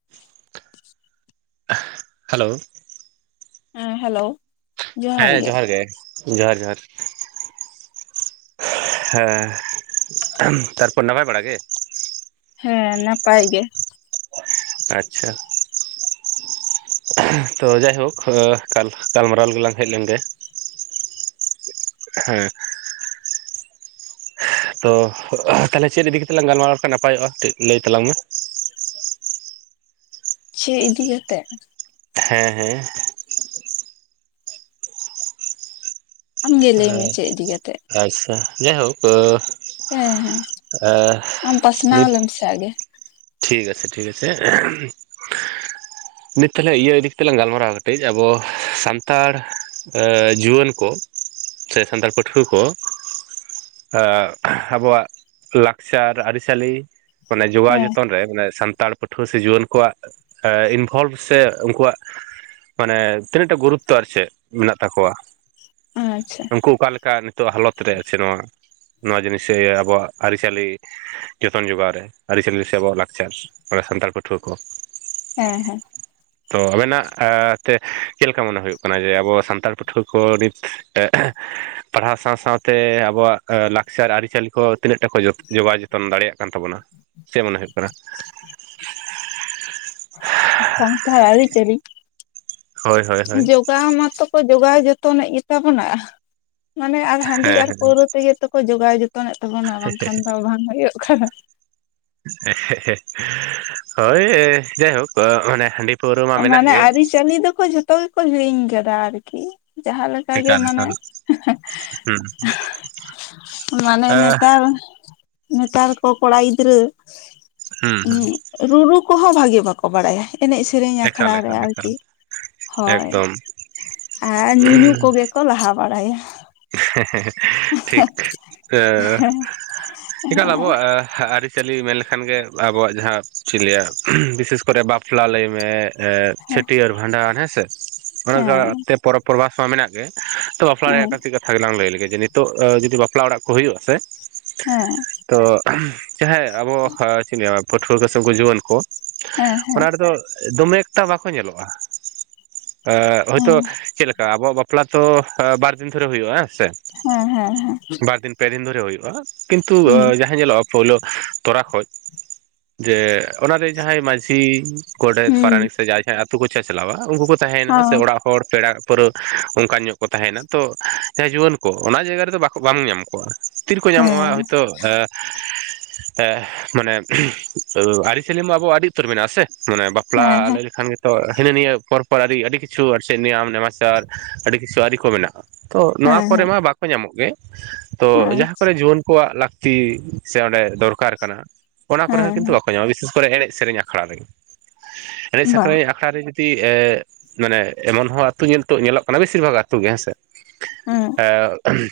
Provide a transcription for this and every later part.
[inaudible] Hello. ᱦᱮᱸ hello. ᱦᱮᱸ ᱡᱚᱦᱟᱨ ᱜᱮ ᱡᱚᱦᱟᱨ ᱡᱚᱦᱟᱨ᱾ ᱦᱮᱸ ᱛᱟᱨᱯᱚᱨ ᱱᱟᱯᱟᱭ ᱵᱟᱲᱟ ᱜᱮ? ᱦᱮᱸ ᱱᱟᱯᱟᱭ ᱜᱮ᱾ ᱟᱪᱪᱷᱟ᱾ ᱛᱚ ᱡᱟᱭᱦᱳᱠ ᱟᱸ ᱜᱟᱞ ᱜᱟᱞᱢᱟᱨᱟᱣ ᱞᱤᱜᱤ ᱞᱟᱝ ᱦᱮᱡ ᱞᱮᱱ ᱜᱮ᱾ ᱦᱮᱸ᱾ ᱛᱚ ᱛᱟᱦᱚᱞᱮ ᱪᱮᱫ ᱤᱫᱤ ᱠᱟᱛᱮᱜ ᱞᱟᱝ ᱜᱟᱞᱢᱟᱨᱟᱣ ᱞᱮᱠᱷᱟᱱ ᱱᱟᱯᱟᱭᱚᱜᱼᱟ ᱴᱤᱡ ᱞᱟᱹᱭ ᱛᱟᱞᱟᱝ ᱢᱮ᱾ ᱪᱮᱫ ᱤᱫᱤ ᱠᱟᱛᱮᱜ ᱦᱮᱸ ᱦᱮᱸ᱾ ᱟᱢᱜᱮ ᱞᱟᱹᱭ ᱢᱮ ᱪᱮᱫ ᱤᱫᱤ ᱠᱟᱛᱮᱫ᱾ ᱟᱪᱪᱷᱟ ᱡᱟᱭᱦᱳᱠ ᱟᱸ ᱦᱮᱸ ᱦᱮᱸ ᱟᱢ ᱯᱟᱥᱱᱟᱣ ᱱᱤᱛ ᱞᱮᱢ ᱥᱮ ᱟᱜᱮ᱾ ᱴᱷᱤᱠ ᱟᱪᱷᱮ ᱴᱷᱤᱠ ᱟᱪᱷᱮ [inaudible] ᱱᱤᱛ ᱛᱷᱟᱞᱮ ᱤᱭᱟᱹ ᱤᱫᱤ ᱠᱟᱛᱮᱫ ᱞᱟᱝ ᱜᱟᱞᱢᱟᱨᱟᱣᱼᱟ ᱠᱟᱹᱴᱤᱡ ᱟᱵᱚ ᱥᱟᱱᱛᱟᱲ ᱟᱸ ᱡᱩᱣᱟᱹᱱ ᱠᱚ ᱥᱮ ᱥᱟᱱᱛᱟᱲ ᱯᱟᱹᱴᱷᱩᱣᱟᱹ ᱠᱚ ᱟᱸᱜ ᱟᱵᱚᱣᱟᱜ ᱞᱟᱠᱪᱟᱨ ᱟᱹᱨᱤᱪᱟᱹᱞᱤ ᱢᱟᱱᱮ ᱡᱚᱜᱟᱣ ᱦᱮᱸ ᱡᱚ [unintelligible] ᱥᱟᱱᱛᱟᱲ ᱯᱟᱹᱴᱷᱩᱣᱟᱹ ᱥᱮ ᱡᱩᱣᱟᱹᱱ ᱠᱚᱣᱟᱜ ᱮᱸ ᱤᱱᱵᱷᱚᱞᱵᱷ ᱥᱮ ᱩᱱᱠᱩᱣᱟᱜ ᱢᱟᱱᱮ ᱛᱤᱱᱟᱹᱜᱴᱟ ᱜᱩᱨᱩᱛᱛᱚ ᱟᱨ ᱪᱮᱫ ᱢᱮᱱᱟᱜ ᱛᱟᱠᱚᱣᱟ ᱟᱪᱪᱷᱟ᱾ ᱩᱱᱠᱩ ᱚᱠᱟᱞᱮᱠᱟ ᱱᱤᱛᱚᱜ ᱦᱟᱞᱚᱛ ᱨᱮ ᱟᱪᱷᱮ ᱱᱚᱣᱟ ᱱᱚᱣᱟ ᱡᱤᱱᱤᱥᱟᱹᱭ ᱟᱵᱚᱣᱟᱜ ᱟᱹᱨᱤᱪᱟᱹᱞᱤ ᱡᱚᱛᱚᱱ ᱡᱚᱜᱟᱣ ᱨᱮ ᱟᱹᱨᱤᱪᱟᱹᱞᱤ ᱥᱮ ᱟᱵᱚᱣᱟᱜ ᱞᱟᱠᱪᱟᱨ ᱛᱷᱚᱲᱟ ᱥᱟᱱᱛᱟᱲ ᱯᱟᱹᱴᱷᱩᱣᱟᱹ ᱠᱚ᱾ ᱦᱮᱸ ᱦᱮᱸ᱾ [inaudible] ᱛᱚ ᱟᱵᱮᱱᱟᱜ ᱟ ᱛᱮ ᱪᱮᱫ ᱞᱮᱠᱟ ᱢᱚᱱᱮ ᱦᱩᱭᱩᱜ ᱠᱟᱱᱟ ᱡᱮ ᱟᱵᱚ ᱥᱟᱱᱛᱟᱲ ᱯᱟᱹᱴᱷᱩᱣᱟᱹ ᱠᱚ ᱱᱤᱛ ᱮᱸᱜ ᱯᱟᱲᱦᱟᱣ ᱥᱟᱶ ᱥᱟᱶᱛᱮ ᱟᱵᱚᱣᱟᱜ ᱟᱹ ᱞᱟᱠᱪᱟᱨ ᱟᱹᱨᱤᱪᱟᱹᱞᱤ ᱠᱚ ᱛᱤᱱᱟᱹᱜ ᱴᱟ ᱠᱚ ᱡᱚᱛ ᱡᱚᱜᱟᱣ ᱡᱚ ᱛᱚᱱ ᱫᱟᱲᱮᱭᱟᱜ ᱠᱟᱱ ᱛᱟᱵᱚᱱᱟ ᱪᱮᱫ ᱢᱚᱱᱮ ᱦᱩᱭᱩᱜ ᱠᱟᱱᱟ? ᱥᱟᱱᱛᱷᱟᱲ ᱟᱹᱨᱤᱪᱟᱹᱞᱤ? ᱦᱳᱭ ᱦᱳᱭ ᱦᱳᱭ᱾ ᱚᱠᱟ ᱢᱟᱛᱚ ᱠᱚ ᱡᱚᱜᱟᱣ ᱡᱚᱛᱚᱱᱮᱜ ᱜᱮᱛᱟ ᱵᱚᱱᱟ᱾ ᱢᱟᱱᱮ ᱟᱨ ᱦᱟᱺᱰᱤ ᱟᱨ ᱦᱮᱸ ᱯᱟᱹᱣᱨᱟᱹ ᱛᱮᱜᱮ ᱛᱚᱠᱚ ᱡᱚᱜᱟᱣ ᱡᱚᱛᱚᱱᱮᱫ ᱛᱟᱵᱚᱱᱟ ᱵᱟᱝᱠᱷᱟᱱ ᱫᱚ ᱵᱟᱝ ᱦᱩᱭᱩᱜ᱾ [unintelligible] ᱮᱸᱜ ᱦᱮᱸ ᱦᱮᱸ ᱦᱳᱭ ᱡᱟᱭ ᱦᱳᱠ ᱟᱸ ᱢᱟᱱᱮ ᱦᱟᱺᱰᱤ ᱯᱟᱹᱣᱨᱟᱹ ᱢᱟ ᱢᱮᱱᱟᱜ ᱢᱟᱱᱮ ᱜᱮ ᱟᱹᱨᱤᱪᱟᱹᱞᱤ ᱫᱚᱠᱚ ᱡᱷᱚᱛᱚ ᱜᱮᱠᱚ ᱦᱤᱲᱤᱧ ᱠᱟᱫᱟ ᱟᱨᱠᱤ ᱡᱟᱦᱟᱸ ᱞᱮᱠ ᱠᱟ ᱜᱮ ᱮᱠᱟᱞ ᱢᱟᱱᱮ ᱮᱠᱟᱞ ᱦᱩᱸ ᱢᱟᱱᱮ ᱱᱮᱛᱟᱨ ᱱᱮᱛᱟᱨ ᱠᱚ ᱠᱚᱲᱟ ᱜᱤᱫᱽᱨᱟᱹ ᱦᱩᱸ ᱦᱩᱸ ᱩᱸᱜ ᱨᱩᱨᱩ ᱠᱚᱦᱚᱸ ᱵᱷᱟᱜᱮ ᱵᱟᱠᱚ ᱵᱟᱰᱟᱭᱟ ᱮᱱᱮᱡ ᱥᱮᱨᱮᱧ ᱟᱠᱷᱲᱟ ᱮᱠᱟᱞ ᱨᱮ ᱮᱠᱟᱞ ᱮᱠᱟᱞ ᱟᱨᱠᱤ ᱦᱳᱭ ᱮᱠᱫᱚᱢ ᱟᱨ ᱧᱩᱧᱩ ᱠᱚᱜᱮ ᱠᱚ ᱞᱟᱦᱟ ᱵᱟᱲᱟᱭᱟ᱾ ᱦᱮᱸ ᱦᱮᱸ ᱦᱮᱸ ᱴᱷᱤᱠ ᱟᱹ ᱮᱠᱟᱞ ᱦᱮᱸ ᱟᱵᱚᱣᱟᱜ ᱟᱹ ᱟᱹᱨᱤᱪᱟᱹᱞᱤ ᱢᱮᱱ ᱞᱮᱠᱷᱟᱱ ᱜᱮ ᱟᱵᱚᱣᱟᱜ ᱡᱟᱦᱟᱸ ᱪᱮᱫᱤᱧ ᱞᱟᱹᱭᱟ ᱵᱤᱥᱮᱥ ᱠᱚᱨᱮ ᱵᱟ ᱯᱞᱟ ᱞᱟᱹᱭ ᱢᱮ ᱮᱸᱫ ᱪᱷᱟᱹᱴᱭᱟᱹᱨ ᱵᱷᱟᱸᱰᱟᱱ ᱦᱮᱸ ᱥᱮ ᱦᱮᱸ ᱚᱱᱟᱠᱟᱛᱮ ᱯᱚᱨᱚᱵᱽ ᱯᱚᱨᱵᱟᱥ ᱢᱟ ᱢᱮᱱᱟᱜ ᱜᱮ, ᱛᱚ ᱵᱟᱯᱞᱟ ᱨᱮᱭᱟᱜ ᱦᱮᱸ ᱠᱟᱹᱴᱤᱡ ᱠᱟᱛᱷᱟ ᱜᱮᱞᱟᱝ ᱞᱟᱹᱭ ᱞᱮᱜᱮ ᱡᱮ ᱱᱤᱛᱚᱜ ᱟᱹ ᱡᱩᱫᱤ ᱵᱟᱯᱞᱟ ᱚᱲᱟᱜ ᱠᱚ ᱦᱩᱭᱩᱜ-ᱟ ᱥᱮ ᱦᱮᱸ ᱛᱚ ᱪᱟᱦᱮ ᱟᱵᱚ ᱟᱹ ᱪᱮᱫ ᱤᱧ ᱞᱟᱹᱭᱟ ᱯᱟᱹᱴᱷᱩᱣᱟᱹ ᱠᱩ ᱥᱮ ᱩᱝᱠᱩ ᱡᱩᱣᱟᱹᱱ ᱠᱩ ᱦᱮᱸ ᱚᱱᱟ ᱦᱮᱸ ᱨᱮᱫᱚ ᱫᱚᱢᱮ ᱮᱠᱴᱟ ᱵᱟᱠᱚ ᱧᱮᱞᱚᱜ-ᱟ᱾ ᱮᱜ ᱦᱚᱭᱛᱳ ᱦᱮᱸ ᱪᱮᱫ ᱞᱮᱠᱟ ᱟᱵᱚᱣᱟᱜ ᱵᱟᱯᱞᱟ ᱛᱚ ᱟᱹ ᱵᱟᱨᱫᱤᱱ ᱫᱷᱚᱨᱮ ᱦᱩᱭᱩᱜ-ᱟ ᱦᱮᱸ ᱥᱮ, ᱦᱮᱸ ᱦᱮᱸ ᱦᱮᱸ᱾ ᱵᱟᱨ ᱫᱤᱱ ᱯᱮ ᱫᱤᱱ ᱫᱷᱚᱨᱮ ᱦᱩᱭᱩᱜᱼᱟ, ᱠᱤᱱᱛᱩ ᱟᱹ ᱦᱩᱸ ᱡᱟᱦᱟᱸ ᱧᱮᱞᱚᱜᱼᱟ ᱯᱳᱭᱞᱩ ᱛᱚᱨᱟ ᱠᱷᱚᱡ ᱡᱮ ᱚᱱᱟᱨᱮ ᱡᱟᱦᱟᱸᱭ ᱢᱟᱺᱡᱷᱤ ᱜᱚᱰᱮᱛ ᱦᱩᱸ ᱯᱟᱨᱟᱱᱤᱠ ᱥᱮ ᱡᱟᱦᱟᱸᱭ ᱡᱟᱦᱟᱸᱭ ᱟᱛᱩ ᱠᱩ ᱪᱟᱪᱞᱟᱣᱟ ᱩᱱᱠᱩ ᱠᱚ ᱚ ᱛᱟᱦᱮᱸᱭᱱᱟ ᱥᱮ ᱚᱲᱟᱜ ᱦᱚᱲ ᱯᱮᱲᱟ ᱯᱟᱹᱨᱟᱹ ᱚᱝᱠᱟ ᱧᱚᱜ ᱠᱚ ᱛᱟᱦᱮᱸᱭᱱᱟ᱾ ᱛᱚ ᱮ ᱡᱩᱣᱟᱹᱱ ᱠᱚ ᱚᱱᱟ ᱡᱟᱭᱜᱟ ᱨᱮᱫᱚ ᱵᱟᱠᱚ ᱵᱟᱝ ᱧᱟᱢ ᱠᱚᱣᱟ ᱛᱤᱨᱮᱠᱚ ᱧᱟᱢᱚᱜ-ᱟ ᱦᱮᱸ ᱦᱚᱭᱛᱚ ᱮ ᱮ ᱢᱟᱱᱮ ᱟᱹᱨᱤ-ᱪᱟᱹᱞᱤ ᱢᱟ ᱟᱵᱚᱣᱟᱜ ᱟᱹᱰᱤ ᱩᱛᱟᱹᱨ ᱢᱮᱱᱟᱜ-ᱟ ᱥᱮ ᱢᱟᱱᱮ ᱵᱟ ᱦᱮᱸ ᱯᱞᱟ ᱟᱞᱮ ᱡᱚᱠᱷᱟᱱ ᱜᱮ ᱛᱚ ᱦᱤᱱᱟᱹ ᱱᱤᱭᱟᱹ ᱯᱚᱨᱚᱵᱽ ᱯᱚᱨᱟ ᱟᱹᱰᱤ ᱟᱹᱰᱤ ᱠᱤᱪᱷᱩ ᱟᱨ ᱥᱮ ᱱᱤᱭᱚᱢ ᱱᱮᱢᱟᱪᱟᱨ ᱟᱹᱰᱤ ᱠᱤᱪᱷᱩ ᱟᱹᱨᱤ ᱠᱚ ᱢᱮᱱᱟᱜ-ᱟ᱾ ᱛᱚ ᱱᱚᱣᱟ ᱦᱮᱸ ᱠᱚᱨᱮ ᱦᱮᱸ ᱢᱟ ᱵᱟᱠᱚ ᱧᱟᱢᱚᱜ ᱜᱮ ᱛᱚ ᱦᱮᱸ ᱡᱟᱦᱟᱸ ᱠᱚᱨᱮ ᱡᱩᱣᱟᱹᱱ ᱠᱚᱣᱟᱜ ᱞᱟᱠ ᱛᱤ ᱥᱮ ᱚᱸᱰᱮ ᱫᱚᱨᱠᱟᱨ ᱠᱟᱱᱟ ᱦᱟᱸᱜ ᱚᱱᱟ ᱠᱚᱨᱮ ᱦᱚᱸ ᱦᱮᱸ ᱠᱤᱱᱛᱩ ᱵᱟᱠᱚ ᱧᱟᱢᱚᱜ-ᱟ ᱵᱤᱥᱮᱥ ᱠᱚᱨᱮ ᱮᱱᱮᱡ ᱥᱮᱨᱮᱧ ᱟᱠᱷᱲᱟ ᱨᱮ ᱮᱱᱮᱡ ᱵᱟ ᱥᱮᱠᱨᱮᱧ ᱟᱠᱷ ᱲᱟ ᱨᱮ ᱡᱩᱫᱤ ᱮ ᱢᱟᱱᱮ ᱮᱢᱚᱱ ᱦᱚᱸ ᱟᱹᱛᱩ ᱧᱤᱛᱚᱜ ᱧᱮᱞᱚᱜ ᱠᱟᱱᱟ ᱵᱮᱥᱤᱨ ᱵᱷᱟᱜᱽ ᱟᱹᱛᱩ ᱜᱮ ᱦᱮᱸᱥᱮ, ᱦᱮᱸ ᱮᱸᱜ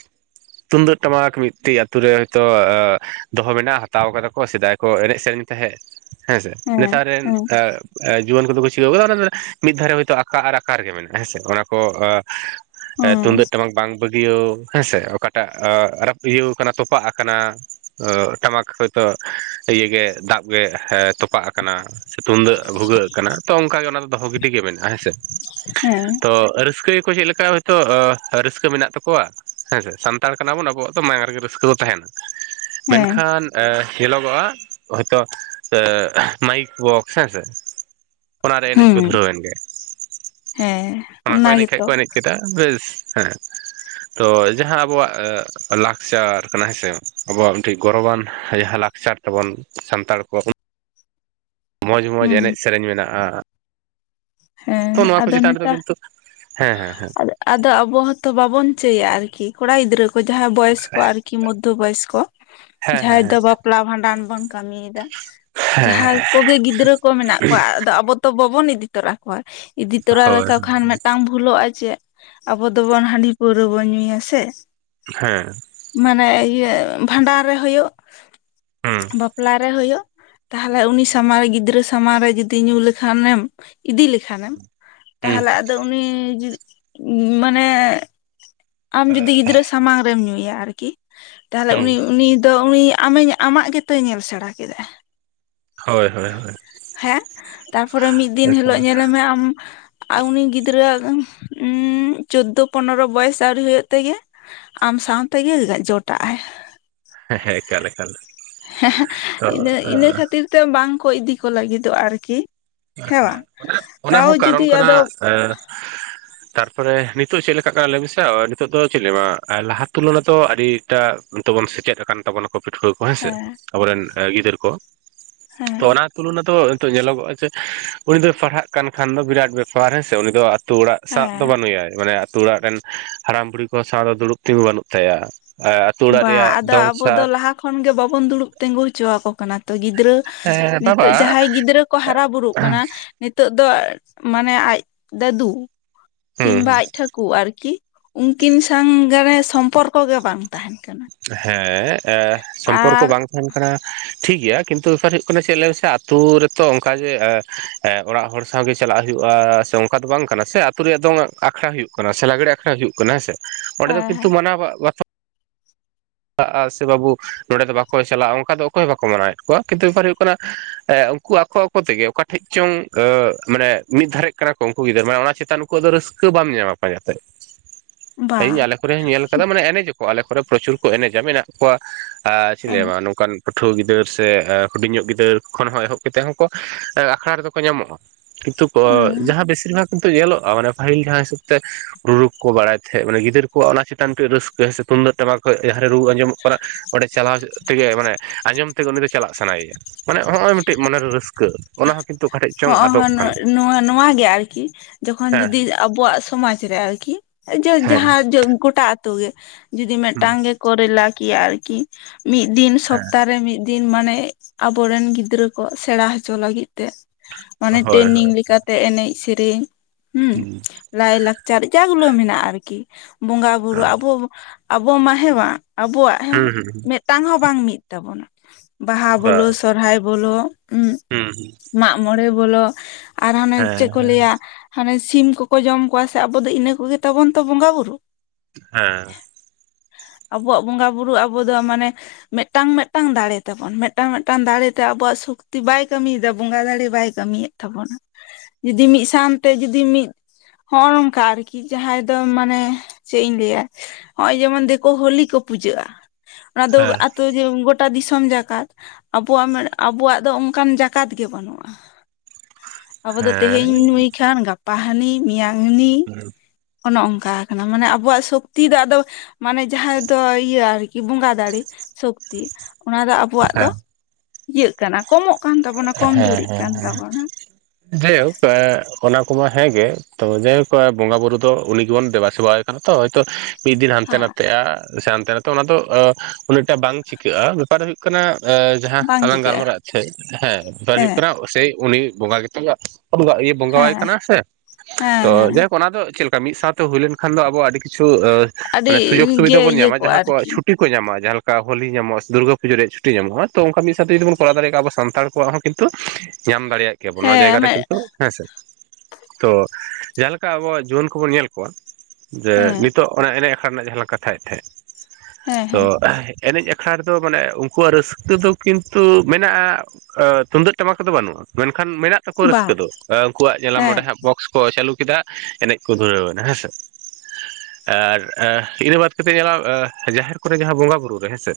ᱛᱩᱢᱫᱟᱹᱜ ᱴᱟᱢᱟᱠ ᱢᱤᱫᱴᱮᱡ ᱟᱹᱛᱩ ᱨᱮ ᱦᱳᱭᱛᱚ ᱮ ᱫᱚᱦᱚ ᱢᱮᱱᱟᱜ-ᱟ ᱦᱟᱛᱟᱣ ᱠᱟᱫᱟ ᱠᱚ ᱥᱮᱫᱟᱭ ᱠᱚ ᱮᱱᱮᱡ ᱥᱮᱨᱮᱧ ᱛᱟᱦᱮᱸᱫ ᱦᱮᱸᱥᱮ ᱦᱮᱸ ᱱᱮᱛᱟᱨ ᱨᱮᱱ ᱦᱮᱸ ᱮᱜ ᱮ ᱡᱩᱣᱟᱹᱱ ᱠᱚᱫᱚ ᱠᱚ ᱪᱤᱠᱟᱹᱣ ᱠᱟᱫᱟ ᱚᱱᱟ ᱢᱤᱫ ᱫᱷᱟᱨᱮ ᱦᱳᱭᱛᱳ ᱟᱠᱟ ᱟᱨ ᱟᱠᱟ ᱨᱮᱜᱮ ᱢᱮᱱᱟᱜᱼᱟ, ᱦᱮᱸᱥᱮ ᱚᱱᱟ ᱠᱚ ᱚ ᱮ ᱦᱮᱸ ᱛᱩᱢᱫᱟᱹᱜ ᱴᱟᱢᱟᱠ ᱵᱟᱝ ᱵᱟᱹᱜᱤᱭᱟᱹᱣ ᱦᱮᱸᱥᱮ ᱚᱠᱟᱴᱟᱜ ᱟᱹ ᱤᱭᱟᱹᱣ ᱠᱟᱱᱟ ᱛᱚᱯᱟᱜ ᱠᱟᱱᱟ, ᱟᱹ ᱴᱟᱢᱟᱠ ᱦᱚᱭᱛᱳ ᱤᱭᱮᱜᱮ ᱫᱟᱵ ᱜᱮ ᱮ ᱛᱚᱯᱟᱜ ᱠᱟᱱᱟ, ᱥᱮ ᱛᱩᱢᱫᱟᱹᱜ ᱵᱷᱩᱜᱟᱹᱜ ᱠᱟᱱᱟ ᱛᱚ ᱚᱱᱠᱟ ᱜᱮ ᱚᱱᱟ ᱫᱚ ᱫᱚᱦᱚ ᱜᱤᱰᱤ ᱜᱮ ᱢᱮᱱᱟᱜᱼᱟ ᱦᱮᱸᱥᱮ ᱦᱮᱸ ᱛᱚ ᱨᱟᱹᱥᱠᱟᱹ ᱜᱮᱠᱚ ᱪᱮᱫ ᱞᱮᱠᱟ ᱦᱳᱭᱛᱚ ᱟᱹ ᱨᱟᱹᱥᱠᱟᱹ ᱢᱮᱱᱟᱜ ᱛᱟᱠᱚᱣᱟ ᱦᱮᱸᱥᱮ ᱥᱟᱱᱛᱟᱲ ᱠᱟᱱᱟ ᱵᱚᱱ ᱟᱵᱚᱣᱟᱜ ᱫᱚ ᱢᱟᱭᱟᱝ ᱨᱮᱜᱮ ᱨᱟᱹᱥᱠᱟᱹ ᱫᱚ ᱛᱟᱦᱮᱸᱱᱟ᱾ ᱢᱮᱱᱠᱷᱟᱱ ᱮ ᱧᱮᱞᱚᱜᱚᱜᱼᱟ ᱦᱚᱭᱛᱳ ᱮ ᱢᱟᱭᱤᱠ ᱵᱚᱠᱥ ᱦᱮᱸᱥᱮ ᱚᱱᱟᱨᱮ ᱦᱮᱸ ᱮᱱᱮᱡ ᱠᱚ ᱦᱮᱸ ᱫᱷᱩᱨᱟᱹᱣᱮᱱ ᱜᱮ ᱦᱮᱸ ᱚᱱᱟ ᱠᱚ ᱮᱱᱮᱡ ᱠᱷᱟᱡ ᱜᱮᱛᱚ ᱠᱚ ᱮᱱᱮᱡ ᱠᱮᱫ ᱵᱮᱥ ᱦᱮᱸ ᱛᱚ ᱡᱟᱦᱟᱸ ᱟᱵᱚᱣᱟᱜ ᱟᱹ ᱞᱟᱠᱪᱟᱨ ᱠᱟᱱᱟ ᱦᱮᱸᱥᱮ ᱟᱵᱚᱣᱟᱜ ᱢᱤᱫᱴᱮᱱ ᱜᱚᱨᱚᱵᱟᱱ ᱡᱟᱦᱟᱸ ᱞᱟᱠᱪᱟᱨ ᱛᱟᱵᱚᱱ ᱥᱟᱱᱛᱟᱲ ᱠᱚ ᱢᱚᱡᱽ ᱢᱚᱡᱽ ᱮᱱᱮᱡ ᱦᱩᱸ ᱥᱮᱨᱮᱧ ᱢᱮᱱᱟᱜᱼᱟ, ᱦᱮᱸ ᱛᱚ ᱱᱚᱣᱟ ᱠᱚ ᱟᱫᱚ ᱪᱮᱛᱟᱱ ᱨᱮ ᱱᱮᱛᱟᱨ ᱫᱚ ᱠᱤᱱᱛᱩ ᱦᱮᱸ ᱦᱮᱸ ᱦᱮᱸ᱾ ᱟᱫᱚ ᱟᱵᱚ ᱦᱚᱸᱛᱚ ᱵᱟᱵᱩᱱ ᱪᱟᱹᱭᱟ ᱟᱨᱠᱤ ᱠᱚᱲᱟ ᱜᱤᱫᱽᱨᱟᱹ ᱡᱟᱦᱟᱸᱭ ᱵᱚᱭᱮᱥ ᱠᱚ ᱟᱨᱠᱤ ᱢᱚᱫᱫᱷᱳ ᱵᱚᱭᱮᱥ ᱠᱚ ᱦᱮᱸ ᱡᱟᱦᱟᱸᱭ ᱦᱮᱸ ᱫᱚ ᱦᱮᱸ ᱵᱟᱯ ᱯᱞᱟ ᱵᱷᱟᱸᱰᱟᱱ ᱵᱚᱱ ᱠᱟᱹᱢᱤᱭᱫᱟ ᱡᱟᱦᱟᱸ ᱦᱮᱸ ᱠᱚᱜᱮ ᱜᱤᱫᱽᱨᱟᱹ ᱠᱚ ᱢᱮᱱᱟᱜ ᱠᱚᱣᱟ ᱟᱵᱚ ᱛᱚ ᱵᱟᱵᱚᱱ ᱤᱫᱤ ᱛᱚᱨᱟ ᱠᱚᱣᱟ, ᱤᱫᱤ ᱛᱚᱨᱟ ᱦᱳᱭ ᱞᱮᱠᱚ ᱠᱷᱟᱱ ᱢᱤᱫᱴᱟᱝ ᱵᱷᱩᱞᱟᱹᱜᱼᱟ ᱪᱮᱜ ᱟᱵᱚ ᱫᱚᱵᱚᱱ ᱦᱟᱺᱰᱤ ᱯᱟᱹᱣᱨᱟᱹ ᱵᱩᱱ ᱧᱩᱭᱟ ᱥᱮ, ᱦᱮᱸ ᱾ ᱢᱟᱱᱮ ᱤᱭᱟᱹ ᱵᱷᱟᱸᱰᱟᱱ ᱨᱮ ᱦᱳᱭᱳᱜ ᱦᱩᱸ ᱵᱟᱯᱞᱟ ᱨᱮ ᱦᱳᱭᱳᱜ ᱛᱟᱦᱚᱞᱮ ᱩᱱᱤ ᱥᱟᱢᱟᱝ ᱜᱤᱫᱽᱨᱟᱹ ᱥᱟᱢᱟᱝ ᱨᱮ ᱡᱩᱫᱤ ᱧᱩ ᱞᱮᱠᱷᱟᱱᱮᱢ ᱤᱫᱤ ᱞᱮᱠᱷᱟᱱᱮᱢ ᱦᱩᱸ ᱛᱟᱦᱚᱞᱮ ᱟᱫᱚ ᱩᱱᱤ ᱜᱤᱫ ᱢᱟᱱᱮ ᱟᱢ ᱡᱩᱫᱤ ᱜᱤᱫᱽᱨᱟᱹ ᱥᱟᱢᱟᱝ ᱨᱮᱢ ᱧᱩᱭᱟ ᱟᱨᱠᱤ ᱛᱟᱦᱚᱞᱮ ᱦᱩᱸ ᱩᱱᱤ ᱩᱱᱤ ᱫᱚ ᱩᱱᱤ ᱟᱢᱮ ᱧᱮ ᱟᱢᱟᱜ ᱜᱮᱛᱚᱭ ᱧᱮᱞ ᱥᱮᱬᱟ ᱠᱮᱫᱟ᱾ ᱦᱳᱭ ᱦᱳᱭ ᱦᱳᱭ ᱦᱮᱸ ᱛᱟᱨᱯᱚᱨᱮ ᱢᱤᱫ ᱫᱤᱱ ᱦᱤᱞᱳᱜ ᱮᱠᱟᱞ ᱧᱮᱞᱮ ᱢᱮ ᱟᱢ ᱟᱨ ᱩᱱᱤ ᱜᱤᱫᱽᱨᱟᱹᱣᱟᱜ ᱩᱸᱻᱪᱳᱫᱫᱳ ᱯᱚᱱᱮᱨᱚ ᱵᱚᱭᱚᱥ ᱟᱹᱣᱨᱤ ᱦᱳᱭᱳᱜ ᱛᱮᱜᱮ ᱟᱢ ᱥᱟᱶᱛᱮ ᱜᱮ ᱡᱚᱴᱟᱜ ᱟᱭ ᱾ ᱦᱮᱸ ᱦᱮᱸ ᱮᱠᱟᱞ ᱮᱠᱟᱞ ᱦᱮᱸ ᱦᱮᱸ ᱛᱚ ᱤᱱᱟᱹ ᱤᱱᱟᱹ ᱠᱷᱟᱹᱛᱤᱨ ᱛᱮ ᱵᱟᱝ ᱠᱚ ᱤᱫᱤ ᱠᱚ ᱞᱟᱹᱜᱤᱫᱚᱜ-ᱟ ᱟᱨᱠᱤ ᱦᱮᱸ ᱵᱟᱝ ᱚᱱᱟ ᱛᱟᱣ ᱦᱚᱸ ᱠᱟᱨᱚᱱ ᱡᱩᱫᱤ ᱠᱟᱱᱟ ᱟᱫᱚ ᱮ ᱛᱟᱨᱯᱚᱨᱮ ᱱᱤᱛᱚᱜ ᱪᱮᱫ ᱞᱮᱠᱟ ᱠᱟᱱᱟᱞᱮ ᱞᱟᱹᱭ ᱢᱮᱥᱮ ᱱᱤᱛᱚᱜ ᱫᱚ ᱪᱮᱫ ᱞᱟᱹᱭᱟ, ᱞᱟᱦᱟ ᱛᱩᱞᱚᱱᱟ ᱛᱚ ᱟᱹᱰᱤ ᱡᱮᱴᱟ ᱱᱤᱛᱚᱜ ᱵᱚᱱ ᱥᱮᱪᱮᱫ ᱟᱠᱟᱱ ᱛᱟᱵᱚᱱᱟᱠᱚ ᱯᱟᱹᱴᱷᱩᱣᱟᱹ ᱠᱚ ᱦᱮᱸᱥᱮ ᱦᱮᱸ ᱟᱵᱚ ᱨᱮᱱ ᱜᱤᱫᱟᱹᱨ ᱠᱚ ᱾ ᱦᱮᱸ ᱾ ᱚᱱᱟ ᱛᱩᱞᱚᱱᱟ ᱫᱚ ᱱᱤᱛᱚᱜ ᱧᱮᱞᱚᱜᱚᱜ-ᱟ ᱥᱮ ᱩᱱᱤ ᱫᱚᱭ ᱯᱟᱲᱦᱟᱜ ᱠᱟᱱ ᱠᱷᱟᱱ ᱫᱚ ᱵᱤᱨᱟᱴ ᱵᱮᱯᱟᱨ ᱦᱮᱸᱥᱮ ᱩᱱᱤ ᱫᱚ ᱟᱛᱩ ᱚᱲᱟᱜ ᱥᱟᱶ ᱫᱚ ᱦᱮᱸ ᱵᱟᱹᱱᱩᱭᱟᱭ ᱢᱟᱱᱮ ᱟᱹᱛᱩ ᱚᱲᱟᱜ ᱨᱮᱱ ᱦᱟᱲᱟᱢ ᱵᱩᱲᱦᱤ ᱠᱚ ᱥᱟᱶ ᱫᱩᱲᱩᱵ ᱛᱤᱸᱜᱩ ᱵᱟᱹᱱᱩᱜ ᱛᱟᱭᱟ ᱾ ᱮ ᱟᱛᱳ ᱚᱲᱟᱜ ᱵᱟᱝ ᱨᱮᱭᱟᱜ ᱟᱫᱚ ᱫᱚᱝ ᱟᱵᱚ ᱫᱚ ᱥᱟᱨ ᱞᱟᱦᱟ ᱠᱷᱚᱱ ᱜᱮ ᱵᱟᱵᱩᱱ ᱫᱩᱲᱩᱵ ᱛᱤᱜᱩ ᱚᱪᱚ ᱟᱠᱚ ᱠᱟᱱᱟ ᱛᱚ ᱜᱤᱫᱽᱨᱟᱹ ᱾ ᱦᱮᱸ ᱵᱟᱵᱟ ᱱᱤᱛᱳᱜ ᱡᱟᱦᱟᱸᱭ ᱜᱤᱫᱽᱨᱟᱹ ᱠᱚ ᱦᱟᱨᱟ ᱵᱩᱨᱩᱜ ᱠᱟᱱᱟ ᱱᱤᱛᱚᱜ ᱫᱚ ᱢᱟᱱᱮ ᱟᱡ ᱫᱟᱫᱩ ᱦᱩᱸ ᱠᱤᱝᱵᱟ ᱟᱡ ᱴᱷᱟᱹᱠᱩ ᱟᱨᱠᱤ ᱩᱱᱠᱤᱱ ᱥᱟᱝᱜ ᱥᱚᱢᱯᱚᱨᱠᱚ ᱜᱮ ᱵᱟᱝ ᱛᱟᱦᱮᱱ ᱠᱟᱱᱟ᱾ ᱦᱮᱸ ᱥᱚᱢᱯᱚᱨᱠᱚ ᱟᱨ ᱵᱟᱝ ᱛᱟᱦᱮᱱ ᱠᱟᱱᱟ᱾ ᱴᱷᱤᱠ ᱜᱮᱭᱟ ᱠᱤᱱᱛᱩ ᱵᱮᱯᱟᱨ ᱦᱩᱭᱩᱜ ᱠᱟᱱᱟ ᱪᱮᱫ ᱞᱟᱹᱭ ᱢᱮ ᱥᱮ ᱟᱛᱳ ᱨᱮᱛᱚ ᱚᱱᱠᱟ ᱜᱮ ᱚᱲᱟᱜ ᱦᱚᱲ ᱥᱟᱶᱜᱮ ᱪᱟᱞᱟᱜ ᱦᱩᱭᱩᱜ-ᱟ ᱥᱮ ᱚᱱᱠᱟ ᱫᱚ ᱵᱟᱝ ᱠᱟᱱᱟ ᱥᱮ ᱟᱛᱩ ᱨᱮᱭᱟᱜ ᱫᱚᱝ ᱟᱠᱷᱲᱟ ᱦᱩᱭᱩᱜ ᱠᱟᱱᱟ ᱥᱮ ᱞᱟᱜᱽᱲᱮ ᱟᱠᱷᱲᱟ ᱦᱩᱭᱩᱜ ᱠᱟᱱᱟ ᱦᱮᱸ ᱥᱮ ᱚᱸᱰᱮ ᱫᱚ ᱦᱮᱸ ᱠᱤᱱᱛᱩ ᱦᱮᱸ ᱢᱟᱱᱟᱣ ᱵᱟ ᱵᱟᱛᱟ ᱟ ᱟᱨ ᱥᱮ ᱵᱟᱹᱵᱩ ᱱᱚᱸᱰᱮ ᱫᱚ ᱵᱟᱠᱚ ᱪᱟᱞᱟᱜ-ᱟ ᱚᱱᱠᱟ ᱫᱚ ᱚᱠᱚᱭ ᱦᱚᱸ ᱵᱟᱠᱚ ᱢᱟᱱᱟᱣᱮᱫ ᱠᱚᱣᱟ ᱠᱤᱱᱛᱩ ᱵᱮᱯᱟᱨ ᱦᱩᱭᱩᱜ ᱠᱟᱱᱟ ᱩᱱᱠᱩ ᱟᱠᱚ ᱟᱠᱚ ᱛᱮᱜᱮ ᱚᱠᱟ ᱴᱷᱮᱡ ᱪᱚᱝ ᱢᱟᱱᱮ ᱢᱤᱫ ᱫᱷᱟᱨᱮᱜ ᱠᱟᱱᱟ ᱠᱚ ᱩᱱᱠᱩ ᱜᱤᱫᱟᱹᱨ ᱢᱟᱱᱮ ᱚᱱᱟ ᱪᱮᱛᱟᱱ ᱟᱠᱚ ᱫᱚ ᱨᱟᱹᱥᱠᱟᱹ ᱵᱟᱢ ᱧᱟᱢᱟ ᱯᱟᱸᱡᱟ ᱛᱮ᱾ ᱵᱟᱝ ᱤᱧ ᱟᱞᱮ ᱠᱚᱨᱮ ᱦᱚᱸᱧ ᱧᱮᱞ ᱠᱟᱫᱟ ᱢᱟᱱᱮ ᱮᱱᱮᱡ ᱟᱠᱚ ᱟᱞᱮ ᱠᱚᱨᱮ ᱯᱨᱚᱪᱩᱨ ᱠᱚ ᱮᱱᱮᱡᱟ ᱢᱮᱱᱟᱜ ᱠᱚᱣᱟ᱾ ᱟ ᱪᱮᱫ ᱤᱧ ᱦᱮᱸ ᱞᱟᱹᱭᱟᱢᱟ ᱱᱚᱣᱟ ᱱᱚᱝᱠᱟᱱ ᱯᱟᱹᱴᱷᱩᱣᱟᱹ ᱜᱤᱫᱟᱹᱨ ᱥᱮ ᱦᱩᱰᱤᱧ ᱧᱚᱜ ᱜᱤᱫᱟᱹᱨ ᱠᱷᱚᱱ ᱦᱚᱸ ᱮᱦᱚᱵ ᱠᱟᱛᱮᱫ ᱦᱚᱸᱠᱚ ᱟᱠᱷᱲᱟ ᱨᱮᱫᱚ ᱠᱚ ᱧᱟᱢᱚᱜ-ᱟ᱾ ᱠᱤᱱᱛᱩ ᱚ ᱡᱟᱦᱟᱸ ᱵᱮᱥᱤᱨ ᱵᱷᱟᱜᱽ ᱠᱤᱱᱛᱩ ᱧᱮᱞᱚᱜ-ᱟ ᱢᱟᱱᱮ ᱯᱟᱹᱦᱤᱞ ᱡᱟᱦᱟᱸ ᱦᱤᱥᱟᱹᱵ ᱛᱮ ᱨᱩᱨᱩ ᱠᱚ ᱵᱟᱲᱟᱭ ᱛᱮᱦᱮᱸᱡ ᱢᱟᱱᱮ ᱜᱤᱫᱟᱹᱨ ᱠᱚᱣᱟᱜ ᱚᱱᱟ ᱪᱮᱛᱟᱱ ᱢᱤᱫ ᱨᱟᱹᱥᱠᱟᱹ ᱥᱮ ᱛᱩᱢᱫᱟᱹᱜ ᱴᱟᱢᱟᱠ ᱡᱟᱦᱟᱸ ᱨᱮ ᱨᱩ ᱟᱸᱡᱚᱢᱚᱜ ᱠᱟᱱᱟ ᱚᱸᱰᱮ ᱪᱟᱞᱟᱣ ᱛᱮᱜᱮ ᱢᱟᱱᱮ ᱟᱸᱡᱚᱢ ᱩᱱᱤ ᱫᱚ ᱪᱟᱞᱟᱜ ᱥᱟᱱᱟᱭᱮᱭᱟ ᱢᱟᱱᱮ ᱱᱚᱜ-ᱚᱭ ᱢᱤᱫᱴᱮᱡ ᱢᱚᱱᱮᱨᱮ ᱨᱟᱹᱥᱠᱟᱹ ᱚᱱᱟ ᱦᱚᱸ ᱠᱤᱱᱛᱩ ᱚᱠᱟᱴᱷᱮᱡ ᱪᱚᱝ ᱟᱫᱚᱜ ᱦᱚᱸᱜ-ᱱᱚ ᱠᱟᱱᱟ ᱱᱚ ᱱᱚᱣᱟ ᱜᱮ ᱟᱨᱠᱤ ᱡᱚᱠᱷᱚᱱ ᱦᱮᱸ ᱡᱩᱫᱤ ᱟᱵᱩᱣᱟᱜ ᱥᱚᱢᱟᱡ ᱨᱮ ᱟᱨᱠᱤ ᱡᱚ ᱦᱮᱸ ᱡᱟᱦᱟᱸ ᱜᱚᱴᱟ ᱟᱛᱳ ᱜᱮ ᱡᱩᱫᱤ ᱦᱮᱸ ᱢᱤᱫᱴᱟᱝ ᱜᱮ ᱠᱚᱨᱮ ᱨᱮᱞᱟ ᱠᱤᱭᱟ ᱟᱨᱠᱤ ᱢᱤᱫ ᱫᱤᱱ ᱦᱮᱸ ᱥᱚᱯᱛᱟ ᱨᱮ ᱢᱤᱫ ᱫᱤᱱ ᱢᱟᱱᱮ ᱟᱵᱚᱨᱮᱱ ᱜᱤᱫᱽᱨᱟᱹ ᱠᱚ ᱥᱮᱬᱟ ᱦᱚᱪᱚ ᱞᱟᱹᱜᱤᱫ ᱛᱮ ᱢᱟᱱᱮ ᱦᱳᱭ ᱦᱳᱭ ᱴᱨᱮᱱᱤᱝ ᱞᱮᱠᱟᱛᱮ ᱛᱮ ᱮᱱᱮᱡ ᱥᱤᱨᱤᱧ ᱦᱩᱸ ᱞᱟᱭ-ᱞᱟᱠᱪᱟᱨ ᱡᱟᱜᱩᱞᱟᱹ ᱢᱮᱱᱟᱜ-ᱟ ᱟᱨᱠᱤ᱾ ᱵᱚᱸᱜᱟ ᱵᱩᱨᱩ ᱦᱩᱸ ᱟᱵᱚ ᱟᱵᱚ ᱢᱟ ᱦᱮᱸ ᱵᱟᱝ ᱟᱵᱚᱣᱟᱜ ᱦᱩᱸ ᱦᱩᱸ ᱦᱩᱸ ᱾ ᱢᱤᱫᱴᱟᱝ ᱦᱚᱸ ᱵᱟᱝ ᱢᱤᱫ ᱛᱟᱵᱚᱱᱟ ᱵᱟᱦᱟ ᱵᱟ ᱵᱚᱞᱚ ᱥᱚᱨᱦᱚᱟᱭ ᱵᱚᱞᱚ ᱩᱸ ᱦᱩᱸ ᱦᱩᱸ ᱾ ᱢᱟᱜ ᱢᱚᱬᱮ ᱵᱚᱞᱚ ᱟᱨ ᱦᱟᱱᱮ ᱪᱮᱜ ᱠᱚ ᱞᱟᱹᱭᱟ ᱦᱟᱱᱮ ᱥᱤᱢ ᱠᱚᱠᱚ ᱡᱚᱢ ᱠᱚᱣᱟ ᱥᱮ ᱟᱵᱚ ᱫᱚ ᱤᱱᱟᱹ ᱠᱚᱜᱮ ᱛᱟᱵᱚᱱ ᱛᱚ ᱵᱚᱸᱜᱟ ᱵᱩᱨᱩ᱾ ᱦᱮᱸ, ᱟᱵᱚᱣᱟᱜ ᱵᱚᱸᱜᱟ ᱵᱩᱨᱩ ᱟᱵᱚ ᱫᱚ ᱢᱟᱱᱮ ᱢᱤᱜᱟᱝ ᱢᱤᱫᱜᱟᱝ ᱫᱟᱲᱮ ᱛᱟᱵᱚᱱ ᱢᱤᱫᱜᱟᱝ ᱢᱤᱫᱜᱟᱝ ᱫᱟᱲᱮᱛᱮ ᱟᱵᱚᱣᱟᱜ ᱥᱚᱠᱛᱤ ᱵᱟᱭ ᱠᱟᱹᱢᱤᱭ ᱫᱟ ᱵᱚᱸᱜᱟ ᱫᱟᱲᱮ ᱵᱟᱭ ᱠᱟᱹᱢᱤᱭᱮᱜ ᱛᱟᱵᱚᱱᱟ ᱡᱩᱫᱤ ᱢᱤᱜ ᱥᱟᱶᱛᱮ ᱡᱩᱫᱤ ᱢᱤᱫ ᱦᱚᱸᱜᱼᱚ ᱱᱚᱝᱠᱟ ᱟᱨᱠᱤ ᱡᱟᱦᱟᱸᱭ ᱫᱚ ᱢᱟᱱᱮ ᱪᱮᱜ ᱤᱧ ᱞᱟᱹᱭᱟ ᱦᱚᱸᱜ-ᱚᱭ ᱡᱮᱢᱚᱱ ᱫᱤᱠᱩ ᱦᱳᱞᱤ ᱠᱚ ᱯᱩᱡᱟᱹᱜᱼᱟ, ᱚᱱᱟ ᱫᱚ ᱦᱮᱸ ᱟᱹᱛᱩ ᱡᱮ ᱜᱚᱴᱟ ᱫᱤᱥᱚᱢ ᱡᱟᱠᱟᱛ ᱟᱵᱚᱣᱟᱜ ᱢᱮ ᱟᱵᱚᱣᱟᱜ ᱫᱚ ᱚᱱᱠᱟᱱ ᱡᱟ ᱠᱟᱛ ᱜᱮ ᱵᱟᱹᱱᱩᱜᱼᱟ᱾ᱟᱵᱚ ᱫᱚ ᱦᱮᱸ ᱛᱮᱦᱮᱧ ᱱᱩᱭ ᱠᱷᱟᱱ ᱜᱟᱯᱟ ᱦᱟᱱᱤ ᱢᱮᱭᱟᱝ ᱩᱱᱤ ᱚᱱᱮ ᱚᱝᱠᱟᱣ ᱠᱟᱱᱟ ᱢᱟᱱᱮ ᱟᱵᱚᱣᱟᱜ ᱥᱚᱠᱛᱤ ᱫᱚ ᱟᱫᱚ ᱢᱟᱱᱮ ᱡᱟᱦᱟᱸᱭ ᱫᱚ ᱤᱭᱟᱹ ᱟᱨᱠᱤ ᱵᱚᱸᱜᱟ ᱫᱟᱲᱮ ᱥᱚᱠᱛᱤ ᱚᱱᱟ ᱫᱚ ᱟᱵᱚᱣᱟᱜ ᱫᱚ ᱦᱮᱸ ᱤᱭᱟᱹᱜ ᱠᱟᱱᱟ ᱠᱚᱢᱚᱜ ᱠᱟᱱ ᱛᱟᱵᱚᱱᱟ᱾ ᱠᱚᱢ ᱦᱮᱸ ᱡᱩᱨᱤᱜ ᱦᱮᱸ ᱠᱟᱱ ᱦᱮᱸ ᱛᱟᱵᱚᱱᱟ ᱡᱟᱭᱦᱳᱠ ᱮᱸ ᱚᱱᱟ ᱠᱚᱢᱟ ᱦᱮᱸᱜᱮ ᱛᱚ ᱡᱟᱭᱦᱳᱠ ᱟ ᱵᱚᱸᱜᱟ ᱵᱩᱨᱩ ᱫᱚ ᱩᱱᱤ ᱜᱮᱵᱚᱱ ᱫᱮᱵᱟ ᱥᱮᱵᱟᱣᱟᱭ ᱠᱷᱟᱱ ᱛᱚ ᱦᱳᱭᱛᱳ ᱢᱤᱜ ᱫᱤᱱ ᱦᱟᱱᱛᱮ ᱦᱮᱸ ᱱᱟᱛᱮᱜ-ᱟ᱾ ᱥᱮ ᱦᱟᱱᱛᱮ ᱱᱚᱛᱮ ᱚᱱᱟ ᱫᱚ ᱟᱸ ᱩᱱᱟᱹᱜᱴᱟ ᱵᱟᱝ ᱪᱤᱠᱟᱹᱜᱼᱟ ᱵᱮᱯᱟᱨ ᱫᱚ ᱦᱩᱭᱩᱜ ᱠᱟᱱᱟ ᱮᱸ ᱡᱟᱦᱟᱸ ᱵᱟᱝ ᱟᱞᱟᱝ ᱪᱤᱠᱟᱹᱜᱼᱟ ᱜᱟᱞᱢᱟᱨᱟᱣᱮᱜ ᱛᱟᱦᱮᱸᱫ ᱦᱮᱸ ᱵᱮᱯᱟᱨ ᱦᱩᱭᱩᱜ ᱦᱮᱸ ᱠᱟᱱᱟ ᱥᱮᱭ ᱩᱱᱤ ᱵᱚᱸᱜᱟ ᱜᱮᱛᱚ [unintelligible] ᱟᱵᱚᱣᱟᱜ ᱤᱭᱟᱹ ᱵᱚᱸᱜᱟᱣᱟᱭ ᱦᱮᱸ ᱠᱟᱱᱟ ᱥᱮ ᱦᱮᱸ ᱛᱚ ᱦᱮᱸ ᱡᱟᱭᱦᱳᱠ ᱚᱱᱟ ᱫᱚ ᱪᱮᱫ ᱞᱮᱠᱟ ᱢᱤᱫ ᱥᱟᱶᱛᱮ ᱦᱩᱭ ᱞᱮᱱᱠᱷᱟᱱ ᱫᱚ ᱟᱵᱚᱣᱟᱜ ᱟᱹᱰᱤ ᱠᱤᱪᱷᱩ ᱮᱸ ᱟᱹᱰᱤ ᱚᱱᱮ ᱥᱩᱡᱳᱜᱽ ᱥᱩᱵᱤᱫᱷᱟ ᱜᱮ ᱵᱚᱱ ᱤᱭᱟᱹ ᱧᱟᱢ ᱠᱚᱜᱼᱟ ᱡᱟᱦᱟᱸ ᱠᱚᱣᱟᱜ ᱟᱨᱠᱤ ᱪᱷᱩᱴᱤ ᱠᱚ ᱧᱟᱢᱟ ᱡᱟᱦᱟᱸ ᱞᱮᱠᱟ ᱦᱳᱞᱤ ᱧᱟᱢᱚᱜᱼᱟ ᱫᱩᱨᱜᱟᱹ ᱯᱩᱡᱟᱹ ᱨᱮᱭᱟᱜ ᱪᱷᱩᱴᱤ ᱧᱟᱢᱚᱜᱼᱟ ᱛᱚ ᱚᱱᱠᱟ ᱢᱤᱜ ᱥᱟᱶᱛᱮ ᱡᱩᱫᱤ ᱵᱚᱱ ᱠᱚᱨᱟᱣ ᱫᱟᱲᱮᱭᱟᱜ ᱠᱷᱟᱱ ᱟᱵᱚ ᱥᱟᱱᱛᱟᱲ ᱠᱚᱣᱟᱜ ᱦᱚᱸ ᱠᱤᱱᱛᱩ ᱧᱟᱢ ᱫᱟᱲᱮᱭᱟᱜ ᱠᱮᱭᱟ ᱵᱚᱱ ᱱᱚᱣᱟ ᱦᱮᱸ ᱡᱟᱭᱜᱟ ᱨᱮ ᱟᱢᱟᱜ ᱠᱤᱱᱛᱩ ᱦᱮᱸᱥᱮ᱾ ᱛᱚ ᱡᱟᱦᱟᱸ ᱞᱮᱠᱟ ᱟᱵᱚᱣᱟᱜ ᱡᱩᱣᱟᱹᱱ ᱠᱚᱵᱚᱱ ᱧᱮᱞ ᱠᱚᱣᱟ ᱡᱮ ᱦᱮᱸ ᱱᱤᱛᱳᱜ ᱚᱱᱟ ᱮᱱᱮᱡ ᱟᱠᱷᱲᱟ ᱨᱮᱱᱟᱜ ᱡᱟᱦᱟᱸᱞᱟᱝ ᱠᱟᱛᱷᱟᱭᱮᱜ ᱛᱟᱦᱮᱸᱫ ᱦᱮᱸ ᱛᱚ ᱦᱮᱸ ᱮᱱᱮᱡ ᱟᱠᱷᱲᱟ ᱨᱮᱫᱚ ᱢᱟᱱᱮ ᱩᱝᱠᱩᱣᱟᱜ ᱨᱟᱹᱥᱠᱟᱹ ᱫᱚ ᱠᱤᱱᱛᱩ ᱢᱮᱱᱟᱜᱼᱟ ᱟᱸ ᱛᱩᱢᱫᱟᱹᱜ ᱴᱟᱢᱟᱠ ᱠᱚᱫᱚ ᱵᱟᱹᱱᱩᱜᱼᱟ ᱢᱮᱱᱠᱷᱟᱱ ᱢᱮᱱᱟᱜ ᱛᱟᱠᱚᱣᱟ ᱵᱟ ᱨᱟᱹᱥᱠᱟᱹ ᱫᱚ ᱟᱸ ᱩᱝᱠᱩᱣᱟᱜ ᱧᱮᱞᱟᱢ ᱚᱸᱰᱮ ᱦᱮᱸ ᱦᱟᱸᱜ ᱵᱚᱠᱥ ᱠᱚ ᱪᱟᱹᱞᱩ ᱠᱮᱫᱟ ᱮᱱᱮᱡ ᱠᱚ ᱫᱷᱩᱨᱟᱹᱣᱮᱱᱟ ᱦᱮᱸᱥᱮ᱾ ᱟᱨ ᱟᱸ ᱤᱱᱟᱹ ᱵᱟᱫ ᱠᱟᱛᱮᱜ ᱧᱮᱞᱟᱢ ᱟᱸ ᱡᱟᱦᱮᱨ ᱠᱚᱨᱮ ᱡᱟᱦᱟᱸ ᱵᱚᱸᱜᱟ ᱵᱩᱨᱩ ᱨᱮ ᱦᱮᱸᱥᱮ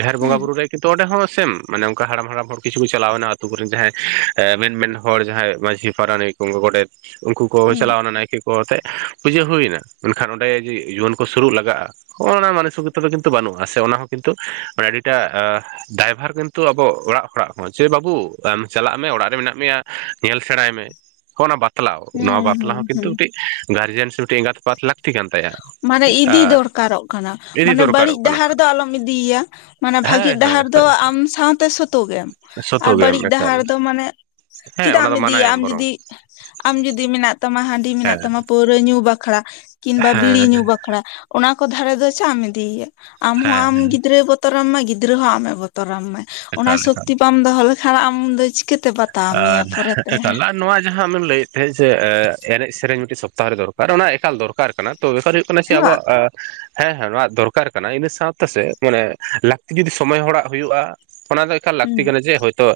ᱡᱟᱦᱮᱨ ᱵᱚᱸᱜᱟ ᱦᱩᱸ ᱵᱩᱨᱩ ᱨᱮ ᱠᱤᱱᱛᱩ ᱚᱸᱰᱮ ᱦᱚᱸ ᱥᱮᱢ ᱢᱟᱱᱮ ᱚᱱᱠᱟ ᱦᱟᱲᱟᱢ ᱦᱟᱲᱟᱢ ᱦᱚᱲ ᱠᱤᱪᱷᱩ ᱠᱚ ᱪᱟᱞᱟᱣ ᱮᱱᱟ ᱟᱛᱳ ᱠᱚᱨᱮᱱ ᱡᱟᱦᱟᱸᱭ ᱮᱸ ᱢᱮᱱ ᱢᱮᱱ ᱦᱚᱲ ᱡᱟᱦᱟᱸᱭ ᱢᱟᱺᱡᱷᱤ ᱯᱟᱨᱟᱱᱤᱠ ᱩᱱᱠᱩ ᱜᱳᱰᱮᱛ ᱩᱱᱠᱩ ᱠᱚ ᱦᱩᱸ ᱪᱟᱞᱟᱣᱱᱟ ᱱᱟᱭᱠᱮ ᱠᱚ ᱟᱛᱮᱜ ᱯᱩᱡᱟᱹ ᱦᱩᱭᱱᱟ ᱢᱮᱱᱠᱷᱟᱱ ᱚᱸᱰᱮ ᱡᱮ ᱡᱩᱣᱟᱹᱱ ᱠᱚ ᱥᱩᱨᱩᱜ ᱞᱟᱜᱟᱜᱼᱟ ᱦᱚᱸᱜᱼᱚ ᱱᱟ ᱢᱟᱱᱮ ᱥᱩᱵᱤᱛᱟ ᱫᱚ ᱠᱤᱱᱛᱩ ᱵᱟᱹᱱᱩᱜᱼᱟ᱾ ᱥᱮ ᱚᱱᱟ ᱦᱚᱸ ᱠᱤᱱᱛᱩ ᱢᱟᱱᱮ ᱟᱹᱰᱤᱴᱟ ᱟᱸ ᱫᱟᱭᱵᱷᱟᱨ ᱠᱤᱱᱛᱩ ᱟᱵᱚ ᱚᱲᱟᱜ ᱚᱲᱟᱜ ᱪᱮ ᱵᱟᱹᱵᱩ ᱟᱢ ᱪᱟᱞᱟᱜ ᱢᱮ ᱚᱲᱟᱜ ᱨᱮ ᱢᱮᱱᱟᱜ ᱢᱮᱭᱟ ᱧᱮᱞ ᱥᱮᱬᱟᱭ ᱢᱮ ᱚᱱᱟ ᱵᱟ ᱛᱞᱟᱣ ᱱᱚᱣᱟ ᱦᱩᱸ ᱵᱟᱛᱞᱟᱣ ᱦᱩᱸ ᱦᱚᱸ ᱠᱤᱱᱛᱩ ᱦᱩᱸ ᱢᱤᱜᱴᱤᱡ ᱜᱟᱨᱡᱮᱱ ᱥᱮ ᱢᱤᱫ ᱮᱸᱜᱟᱛ ᱟᱯᱟᱛ ᱞᱟ ᱢᱟᱱᱮ ᱤᱫᱤ ᱫᱚᱨᱠᱟᱨᱚᱜ ᱠᱟᱱᱟ ᱤᱫᱤ ᱢᱟᱱᱮ ᱵᱟᱹᱲᱤᱡ ᱫᱚᱨᱠᱟᱨᱚᱜ ᱠᱟᱱᱟ ᱰᱟᱦᱟᱨ ᱫᱚ ᱟᱞᱚᱢ ᱤᱫᱤᱭ ᱭᱟ᱾ ᱢᱟᱱᱮ ᱵᱷᱟᱹᱜᱤ ᱦᱳᱭ ᱦᱳᱭ ᱰᱟᱦᱟᱨ ᱫᱚ ᱦᱳᱭ ᱟᱢ ᱥᱟᱶᱛᱮ ᱥᱩᱛᱩᱜᱮᱢ ᱟᱨ ᱥᱚᱛᱚ ᱜᱮᱢ ᱵᱟᱹᱲᱤᱡ ᱮᱠᱟᱞ ᱰᱟᱦᱟᱨ ᱫᱚ ᱢᱟᱱᱮ, ᱦᱮᱸ ᱪᱮᱫᱟᱜ ᱚᱱᱟ ᱮᱢ ᱫᱚ ᱤᱫᱤᱭ ᱭᱟ ᱢᱟᱱᱟᱭᱮᱢ ᱟᱢ ᱵᱚᱨᱚᱝ ᱡᱩᱫᱤ ᱟᱢ ᱡᱩᱫᱤ ᱢᱮᱱᱟᱜ ᱛᱟᱢᱟ ᱦᱟᱺᱰᱤ ᱢᱮᱱᱟᱜ ᱦᱮᱸ ᱛᱟᱢᱟ ᱯᱟᱹᱨᱣᱟᱹ ᱧᱩ ᱵᱟᱠᱷᱲᱟ ᱠᱤᱱᱵᱟ ᱦᱮᱸ ᱟᱠᱷᱲᱟ ᱚᱱᱟ ᱠᱚ ᱫᱷᱟᱨᱮ ᱫᱚ ᱪᱟᱜ ᱮᱢ ᱤᱫᱤᱭ ᱭᱟ ᱟᱢ ᱦᱚᱸ ᱦᱮᱸ ᱟᱢ ᱜᱤᱫᱽᱨᱟᱹ ᱵᱚ ᱛᱚᱨᱟᱢ ᱜᱤᱫᱽᱨᱟᱹ ᱦᱚᱸ ᱟᱢᱮ ᱵᱚᱛᱚᱨᱟᱢ ᱢᱟᱭ ᱚᱱᱟ ᱮᱠᱟᱞ ᱮᱠᱟᱞ ᱥᱚᱠᱛᱤ ᱵᱟᱢ ᱫᱚᱦᱚ ᱞᱮᱠᱷᱟᱱ ᱟᱢ ᱫᱚ ᱪᱤᱠᱟᱹ ᱟᱨ [unintelligible] ᱱᱚᱣᱟ ᱡᱟᱦᱟᱸ ᱟᱢᱮᱢ ᱞᱟᱹᱭᱮᱫ ᱛᱟᱦᱮᱸᱫ ᱥᱮ ᱮᱸ ᱮᱱᱮᱡ ᱥᱮᱨᱮᱧ ᱢᱤᱜᱴᱤᱡ ᱥᱚᱯᱛᱟ ᱨᱮ ᱫᱚᱨᱠᱟᱨ ᱚᱱᱟ ᱮᱠᱟᱞ ᱫᱚᱨᱠᱟᱨ ᱠᱟᱱᱟ ᱛᱚ ᱵᱮᱯᱟᱨ ᱦᱩᱭᱩᱜ ᱠᱟᱱᱟ ᱥᱮ ᱦᱮᱸ ᱵᱟᱝ ᱟᱵᱚᱣᱟᱜ ᱟᱸ ᱦᱮᱸ ᱦᱮᱸ ᱱᱚᱣᱟ ᱫᱚᱨᱠᱟᱨ ᱠᱟᱱᱟ ᱤᱱᱟᱹ ᱥᱟᱶᱛᱮ ᱥᱮ ᱢᱟᱱᱮ ᱞᱟᱹᱠᱛᱤ ᱡᱩᱫᱤ ᱥᱚᱢᱚᱭ ᱦᱚᱲᱟᱜ ᱦᱩᱭᱩᱜᱼᱟ, ᱚᱱᱟ ᱫᱚ ᱮᱠᱟᱞ ᱞᱟᱹᱠᱛᱤ ᱦᱩᱸ ᱠᱟᱱᱟ ᱡᱮ ᱦᱳᱭᱛᱳ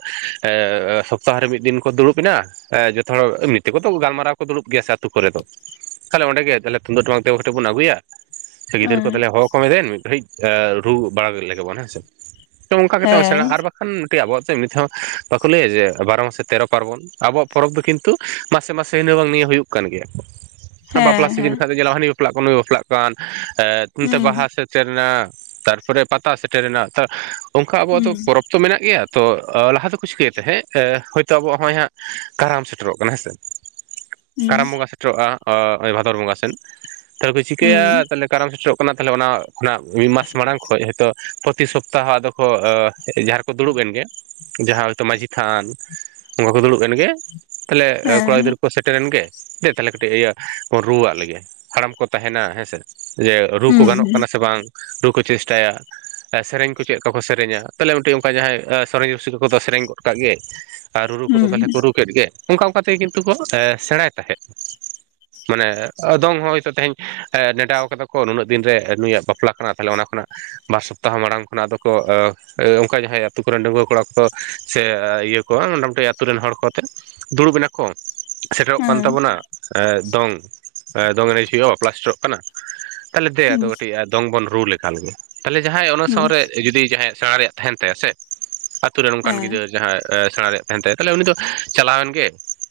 ᱮᱸ ᱮ ᱥᱚᱯᱛᱟᱦᱚᱨᱮ ᱢᱤᱫ ᱫᱤᱱ ᱠᱚ ᱫᱩᱲᱩᱵ ᱮᱱᱟ ᱮ ᱡᱚᱛᱚ ᱦᱚᱲ ᱢᱤᱫ ᱛᱮᱠᱚ ᱛᱚ ᱜᱟᱞᱢᱟᱨᱟᱣ ᱠᱚ ᱫᱩᱲᱩᱵ ᱜᱮᱭᱟ ᱥᱮ ᱟᱛᱩ ᱠᱚᱨᱮ ᱫᱚ ᱛᱟᱦᱚᱞᱮ ᱚᱸᱰᱮ ᱜᱮ ᱛᱟᱦᱚᱞᱮ ᱛᱩᱢᱫᱟᱜ ᱴᱟᱢᱟᱠ ᱛᱮ ᱠᱟᱴᱤᱡ ᱵᱚᱱ ᱟᱹᱜᱩᱭᱟ ᱜᱤᱫᱽᱨ ᱠᱚ ᱦᱮᱸ ᱛᱟᱞᱚᱞᱮ ᱦᱚᱦᱚ ᱠᱚᱢ ᱫᱮᱱ ᱢᱤᱫ ᱜᱷᱟᱹᱲᱤᱡ ᱨᱩ ᱵᱟᱲᱟ ᱞᱮᱜ ᱵᱚᱱ ᱦᱮᱸᱥᱮ ᱛᱚ ᱚᱱᱠᱟ ᱠᱟᱛᱮ ᱦᱚᱸ ᱥᱮᱬᱟ ᱦᱮᱸᱭ ᱟᱨ ᱵᱟᱠᱷᱟᱱ ᱢᱤᱫᱴᱤᱡ ᱟᱵᱚᱣᱟᱜ ᱥᱮᱜ ᱢᱤᱫᱽ ᱫᱷᱟᱣ ᱯᱟ ᱠᱩ ᱞᱟᱹᱭᱟ ᱡᱮ ᱵᱟᱨᱚ ᱢᱟᱥᱮ ᱛᱮᱨᱚ ᱯᱟᱨᱵᱚᱱ ᱟᱵᱚᱣᱟᱜ ᱯᱚᱨᱚᱵᱽ ᱫᱚ ᱠᱤᱱᱛᱩ ᱢᱟᱥᱮ ᱢᱟᱥᱮ ᱤᱱᱟᱹ ᱵᱟᱝ ᱱᱤᱭᱟᱹ ᱦᱩᱭᱩᱜ ᱠᱟᱱ ᱜᱮᱭᱟ ᱵᱟᱯᱞᱟ ᱦᱮᱸ ᱥᱤᱡᱤᱱ ᱦᱮᱸ ᱠᱷᱟᱱ ᱫᱚ ᱧᱮᱞᱟᱢ ᱦᱟᱱᱤ ᱵᱟᱯᱞᱟᱜ ᱠᱟᱱ ᱱᱩᱭ ᱵᱟᱯᱞᱟᱜ ᱠᱟᱱ ᱮᱸᱫ ᱢᱤᱫᱴᱮᱡ ᱦᱩᱸ ᱵᱟᱦᱟ ᱥᱮᱫ ᱴᱮᱨ ᱱᱟ ᱛᱟᱨᱯᱚᱨᱮ ᱯᱟᱛᱟ ᱥᱮᱴᱮᱨᱮᱱᱟ ᱚᱱᱠᱟ ᱟᱵᱚᱣᱟᱜ ᱫᱚ ᱦᱩᱸ ᱯᱚᱨᱚᱵᱽ ᱛᱚ ᱢᱮᱱᱟᱜ ᱜᱮᱭᱟ ᱛᱚ ᱞᱟᱦᱟ ᱫᱚᱠᱚ ᱪᱤᱠᱟᱹᱭᱟ ᱦᱮᱜ ᱮ ᱦᱳᱭᱛᱳ ᱟᱵᱚᱣᱟᱜ ᱦᱚᱸᱜᱼᱚᱭ ᱦᱟᱸᱜ ᱠᱟᱨᱟᱢ ᱥᱮᱴᱮᱨᱚᱜ ᱠᱟᱱᱟ ᱦᱮᱸ ᱥᱮ ᱦᱩᱸ ᱠᱟᱨᱟᱢ ᱵᱚᱸᱜᱟ ᱥᱮᱴ ᱴᱮᱨᱚᱜᱼᱟ ᱚ ᱱᱚᱜᱚᱭ ᱵᱷᱟᱫᱚᱨ ᱵᱚᱸᱜᱟ ᱥᱮᱱ ᱛᱟᱦᱚᱞᱮ ᱠᱚ ᱦᱩᱸ ᱪᱤᱠᱟᱹᱭᱟ ᱛᱟᱦᱚᱞᱮ ᱠᱟᱨᱟᱢ ᱥᱮᱴᱮᱨᱚᱜ ᱠᱟᱱᱟ ᱛᱟᱦᱚᱞᱮ ᱚᱱᱟ ᱠᱷᱚᱱᱟᱜ ᱢᱤᱫ ᱢᱟᱥ ᱢᱟᱲᱟᱝ ᱠᱷᱚᱡ ᱦᱮᱛᱚᱜ ᱯᱨᱚᱛᱤ ᱥᱚᱯᱛᱟᱦᱚ ᱟᱫᱚ ᱠᱚ ᱮ ᱡᱟᱦᱟᱸ ᱨᱮᱠᱚ ᱫᱩᱲᱩᱵ ᱮᱱ ᱜᱮ ᱡᱟᱦᱟᱸ ᱦᱚᱭᱛᱳ ᱢᱟᱺᱡᱷᱤ ᱛᱷᱟᱱ ᱚᱱᱠᱟ ᱠᱚ ᱫᱩᱲᱩᱵ ᱮᱱ ᱜᱮ ᱛᱟᱦᱚᱞᱮ ᱠᱚᱲᱟ ᱦᱮᱸ ᱜᱤᱫᱽᱨᱟᱹ ᱠᱚ ᱥᱮᱴᱮᱨᱮᱱ ᱜᱮ ᱫᱮ ᱛᱟᱦᱚᱞᱮ ᱠᱟᱹᱴᱤᱡ ᱤᱭᱟᱹ ᱠᱚ ᱨᱩ ᱟᱜ ᱞᱮᱜᱮ ᱦᱟᱲᱟᱢ ᱠᱚ ᱛᱟᱦᱮᱱᱟ ᱦᱮᱸ ᱥᱮ ᱤᱭᱟᱹ ᱨᱩ ᱠᱚ ᱦᱩᱸ ᱜᱟᱱᱚᱜ ᱠᱟᱱᱟ ᱥᱮ ᱵᱟᱝ ᱨᱩ ᱠᱚ ᱪᱮᱥᱴᱟᱭᱟ ᱥᱮᱨᱮᱧ ᱠᱚ ᱪᱮᱫᱠᱟ ᱠᱚ ᱥᱮᱨᱮᱧᱟ ᱛᱟᱞᱦᱮ ᱢᱤᱫᱴᱮᱡ ᱚᱱᱠᱟ ᱡᱟᱦᱟᱸᱭ ᱥᱮᱨᱮᱧ ᱨᱩᱥᱤᱠᱟ ᱠᱚᱫᱚ ᱥᱮᱨᱮᱧ ᱠᱚ ᱠᱟᱜ ᱜᱮ ᱟᱨ ᱨᱩ ᱨᱩ ᱠᱚᱫᱚ ᱦᱩᱸ ᱠᱚ ᱛᱟᱦᱞᱮ ᱠᱚ ᱨᱩ ᱠᱮᱫ ᱜᱮ ᱚᱱᱠᱟ ᱚᱱᱠᱟ ᱛᱮᱜᱮ ᱠᱚ ᱠᱤᱱᱛᱩ ᱠᱚ ᱥᱮᱬᱟᱭ ᱛᱟᱦᱮᱸᱫ ᱾ ᱢᱟᱱᱮ ᱫᱚᱝ ᱦᱚᱸ ᱦᱚᱭᱛᱳ ᱛᱮᱦᱮᱧ ᱱᱮᱰᱟᱣ ᱠᱟᱫᱟ ᱠᱚ ᱱᱩᱱᱟᱹᱜ ᱫᱤᱱ ᱨᱮ ᱱᱩᱭᱟᱜ ᱵᱟᱯᱞᱟ ᱠᱟᱱᱟ ᱛᱟᱦᱚᱞᱮ ᱚᱱᱟ ᱠᱷᱚᱱᱟᱜ ᱵᱟᱨ ᱥᱚᱯᱛᱟᱦᱚ ᱢᱟᱲᱟᱝ ᱠᱷᱚᱱᱟᱜ ᱟᱫᱚ ᱠᱚ ᱚᱱᱠᱟ ᱡᱟᱦᱟᱸᱭ ᱟᱛᱩ ᱠᱚᱨᱮᱱ ᱰᱟᱺᱝᱣᱟᱹ ᱠᱚᱲᱟ ᱠᱚᱫᱚ ᱥᱮ ᱤᱭᱟᱹ ᱠᱚ ᱢᱚᱴᱟᱢᱩᱴᱤ ᱟᱛᱳ ᱨᱮᱱ ᱦᱚᱲ ᱠᱚᱛᱮ ᱫᱩᱲᱩᱵ ᱮᱱᱟ ᱠᱚ ᱥᱮᱴᱮᱨᱚᱜ ᱠᱟᱱ ᱦᱮᱸ ᱛᱟᱵᱚᱱᱟ ᱮ ᱫᱚᱝ ᱫᱚᱝ ᱮᱱᱮᱡ ᱦᱩᱭᱩᱜᱼᱟ ᱵᱟᱯᱞᱟ ᱥᱮᱴᱮᱨᱚᱜ ᱠᱟᱱᱟ ᱛᱟᱦᱚᱞᱮ ᱫᱮ ᱟᱫᱚ ᱦᱩᱸ ᱠᱟᱹᱴᱤᱡ ᱫᱚᱝ ᱵᱚᱱ ᱨᱩ ᱞᱮᱜᱟ ᱞᱮᱜᱮ ᱛᱟᱦᱚᱞᱮ ᱡᱟᱦᱟᱸᱭ ᱚᱱᱟ ᱦᱩᱸ ᱥᱟᱶᱨᱮ ᱡᱩᱫᱤ ᱡᱟᱦᱟᱸᱭ ᱥᱮᱬᱟ ᱨᱮᱭᱟᱜ ᱛᱟᱦᱮᱱ ᱛᱟᱭᱟ ᱥᱮ ᱟᱛᱳ ᱨᱮᱱ ᱚᱱᱠᱟᱱ ᱦᱮᱸ ᱜᱤᱫᱟᱹᱨ ᱡᱟᱦᱟᱸᱭ ᱮ ᱥᱮᱬᱟ ᱨᱮᱭᱟᱜ ᱛᱟᱦᱮᱸᱱ ᱛᱟᱭᱟ ᱛᱟᱦᱚᱞᱮ ᱩᱱᱤ ᱫᱚ ᱪᱟᱞᱟᱣᱮᱱ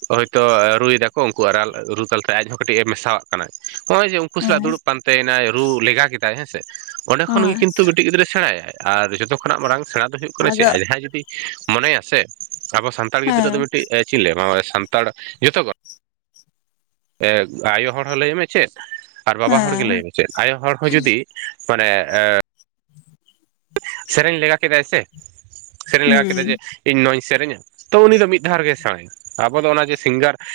ᱦᱚᱭᱛᱚ ᱨᱩᱭ ᱫᱟᱠᱚ ᱟᱨᱟᱞ ᱨᱩ ᱛᱟᱞᱟᱛᱮ ᱟᱡ ᱦᱚᱸ ᱠᱟᱹᱴᱤᱡ ᱮ ᱢᱮᱥᱟᱣᱟᱜ ᱠᱟᱱᱟ ᱱᱚᱜᱼᱚᱭ ᱡᱮ ᱩᱱᱠᱩ ᱥᱟᱞᱟᱜ ᱦᱮᱸ ᱫᱩᱲᱩᱵ ᱯᱟᱱᱛᱮᱭ ᱮᱱᱟᱭ ᱨᱩ ᱞᱮᱜᱟ ᱠᱮᱫᱟᱭ ᱦᱮᱸᱥᱮ ᱚᱸᱰᱮ ᱠᱷᱚᱱ ᱜᱮ ᱦᱳᱭ ᱠᱤᱱᱛᱩ ᱢᱤᱫᱽᱴᱤᱡ ᱜᱤᱫᱽᱨᱟᱹᱭ ᱥᱮᱬᱟᱭᱟᱭ ᱟᱨ ᱡᱚᱛᱚ ᱠᱷᱚᱱᱟᱜ ᱢᱟᱨᱲᱟᱝ ᱥᱮᱬᱟ ᱫᱚ ᱦᱩᱭᱩᱜ ᱠᱟᱱᱟ ᱪᱮ ᱟᱫᱚ ᱟᱡ ᱡᱟᱦᱟᱸᱭ ᱡᱩᱫᱤ ᱢᱚᱱᱮᱭᱟ ᱥᱮ ᱟᱵᱚ ᱥᱟᱱᱛᱟᱲ ᱜᱤᱫᱽᱨᱟᱹ ᱫᱚ ᱦᱮᱸ ᱢᱤᱫᱴᱤᱡ ᱪᱤᱞᱤ ᱥᱟᱱᱛᱟᱲ ᱡᱚᱛᱚ ᱠᱚ ᱮᱸ ᱟᱭᱳ ᱦᱚᱲ ᱦᱚᱸ ᱞᱟᱹᱭ ᱢᱮ ᱪᱮᱫ ᱟᱨ ᱵᱟᱵᱟ ᱦᱚᱲ ᱜᱮ ᱦᱮᱸ ᱞᱟᱹᱭ ᱢᱮ ᱪᱮᱫ ᱟᱭᱳ ᱦᱚᱲ ᱦᱚᱸ ᱡᱩᱫᱤ ᱢᱟᱱᱮ ᱮ ᱥᱮᱨᱮᱧ ᱞᱮᱜᱟ ᱠᱮᱫᱟᱭ ᱥᱮ ᱥᱮᱨᱮᱧ ᱞᱮᱟᱜᱟ ᱠᱮᱫᱟ ᱦᱩᱸ ᱡᱮ ᱤᱧ ᱱᱚᱣᱟᱧ ᱥᱮᱨᱮᱧᱟ ᱛᱚ ᱩᱱᱤ ᱫᱚ ᱢᱤᱫ ᱫᱷᱟᱣ ᱨᱮᱜᱮ ᱥᱮᱬᱟᱭᱟ ᱟᱵᱚ ᱫᱚ ᱚᱱᱟ ᱡᱮ ᱥᱤᱝᱜᱟᱨ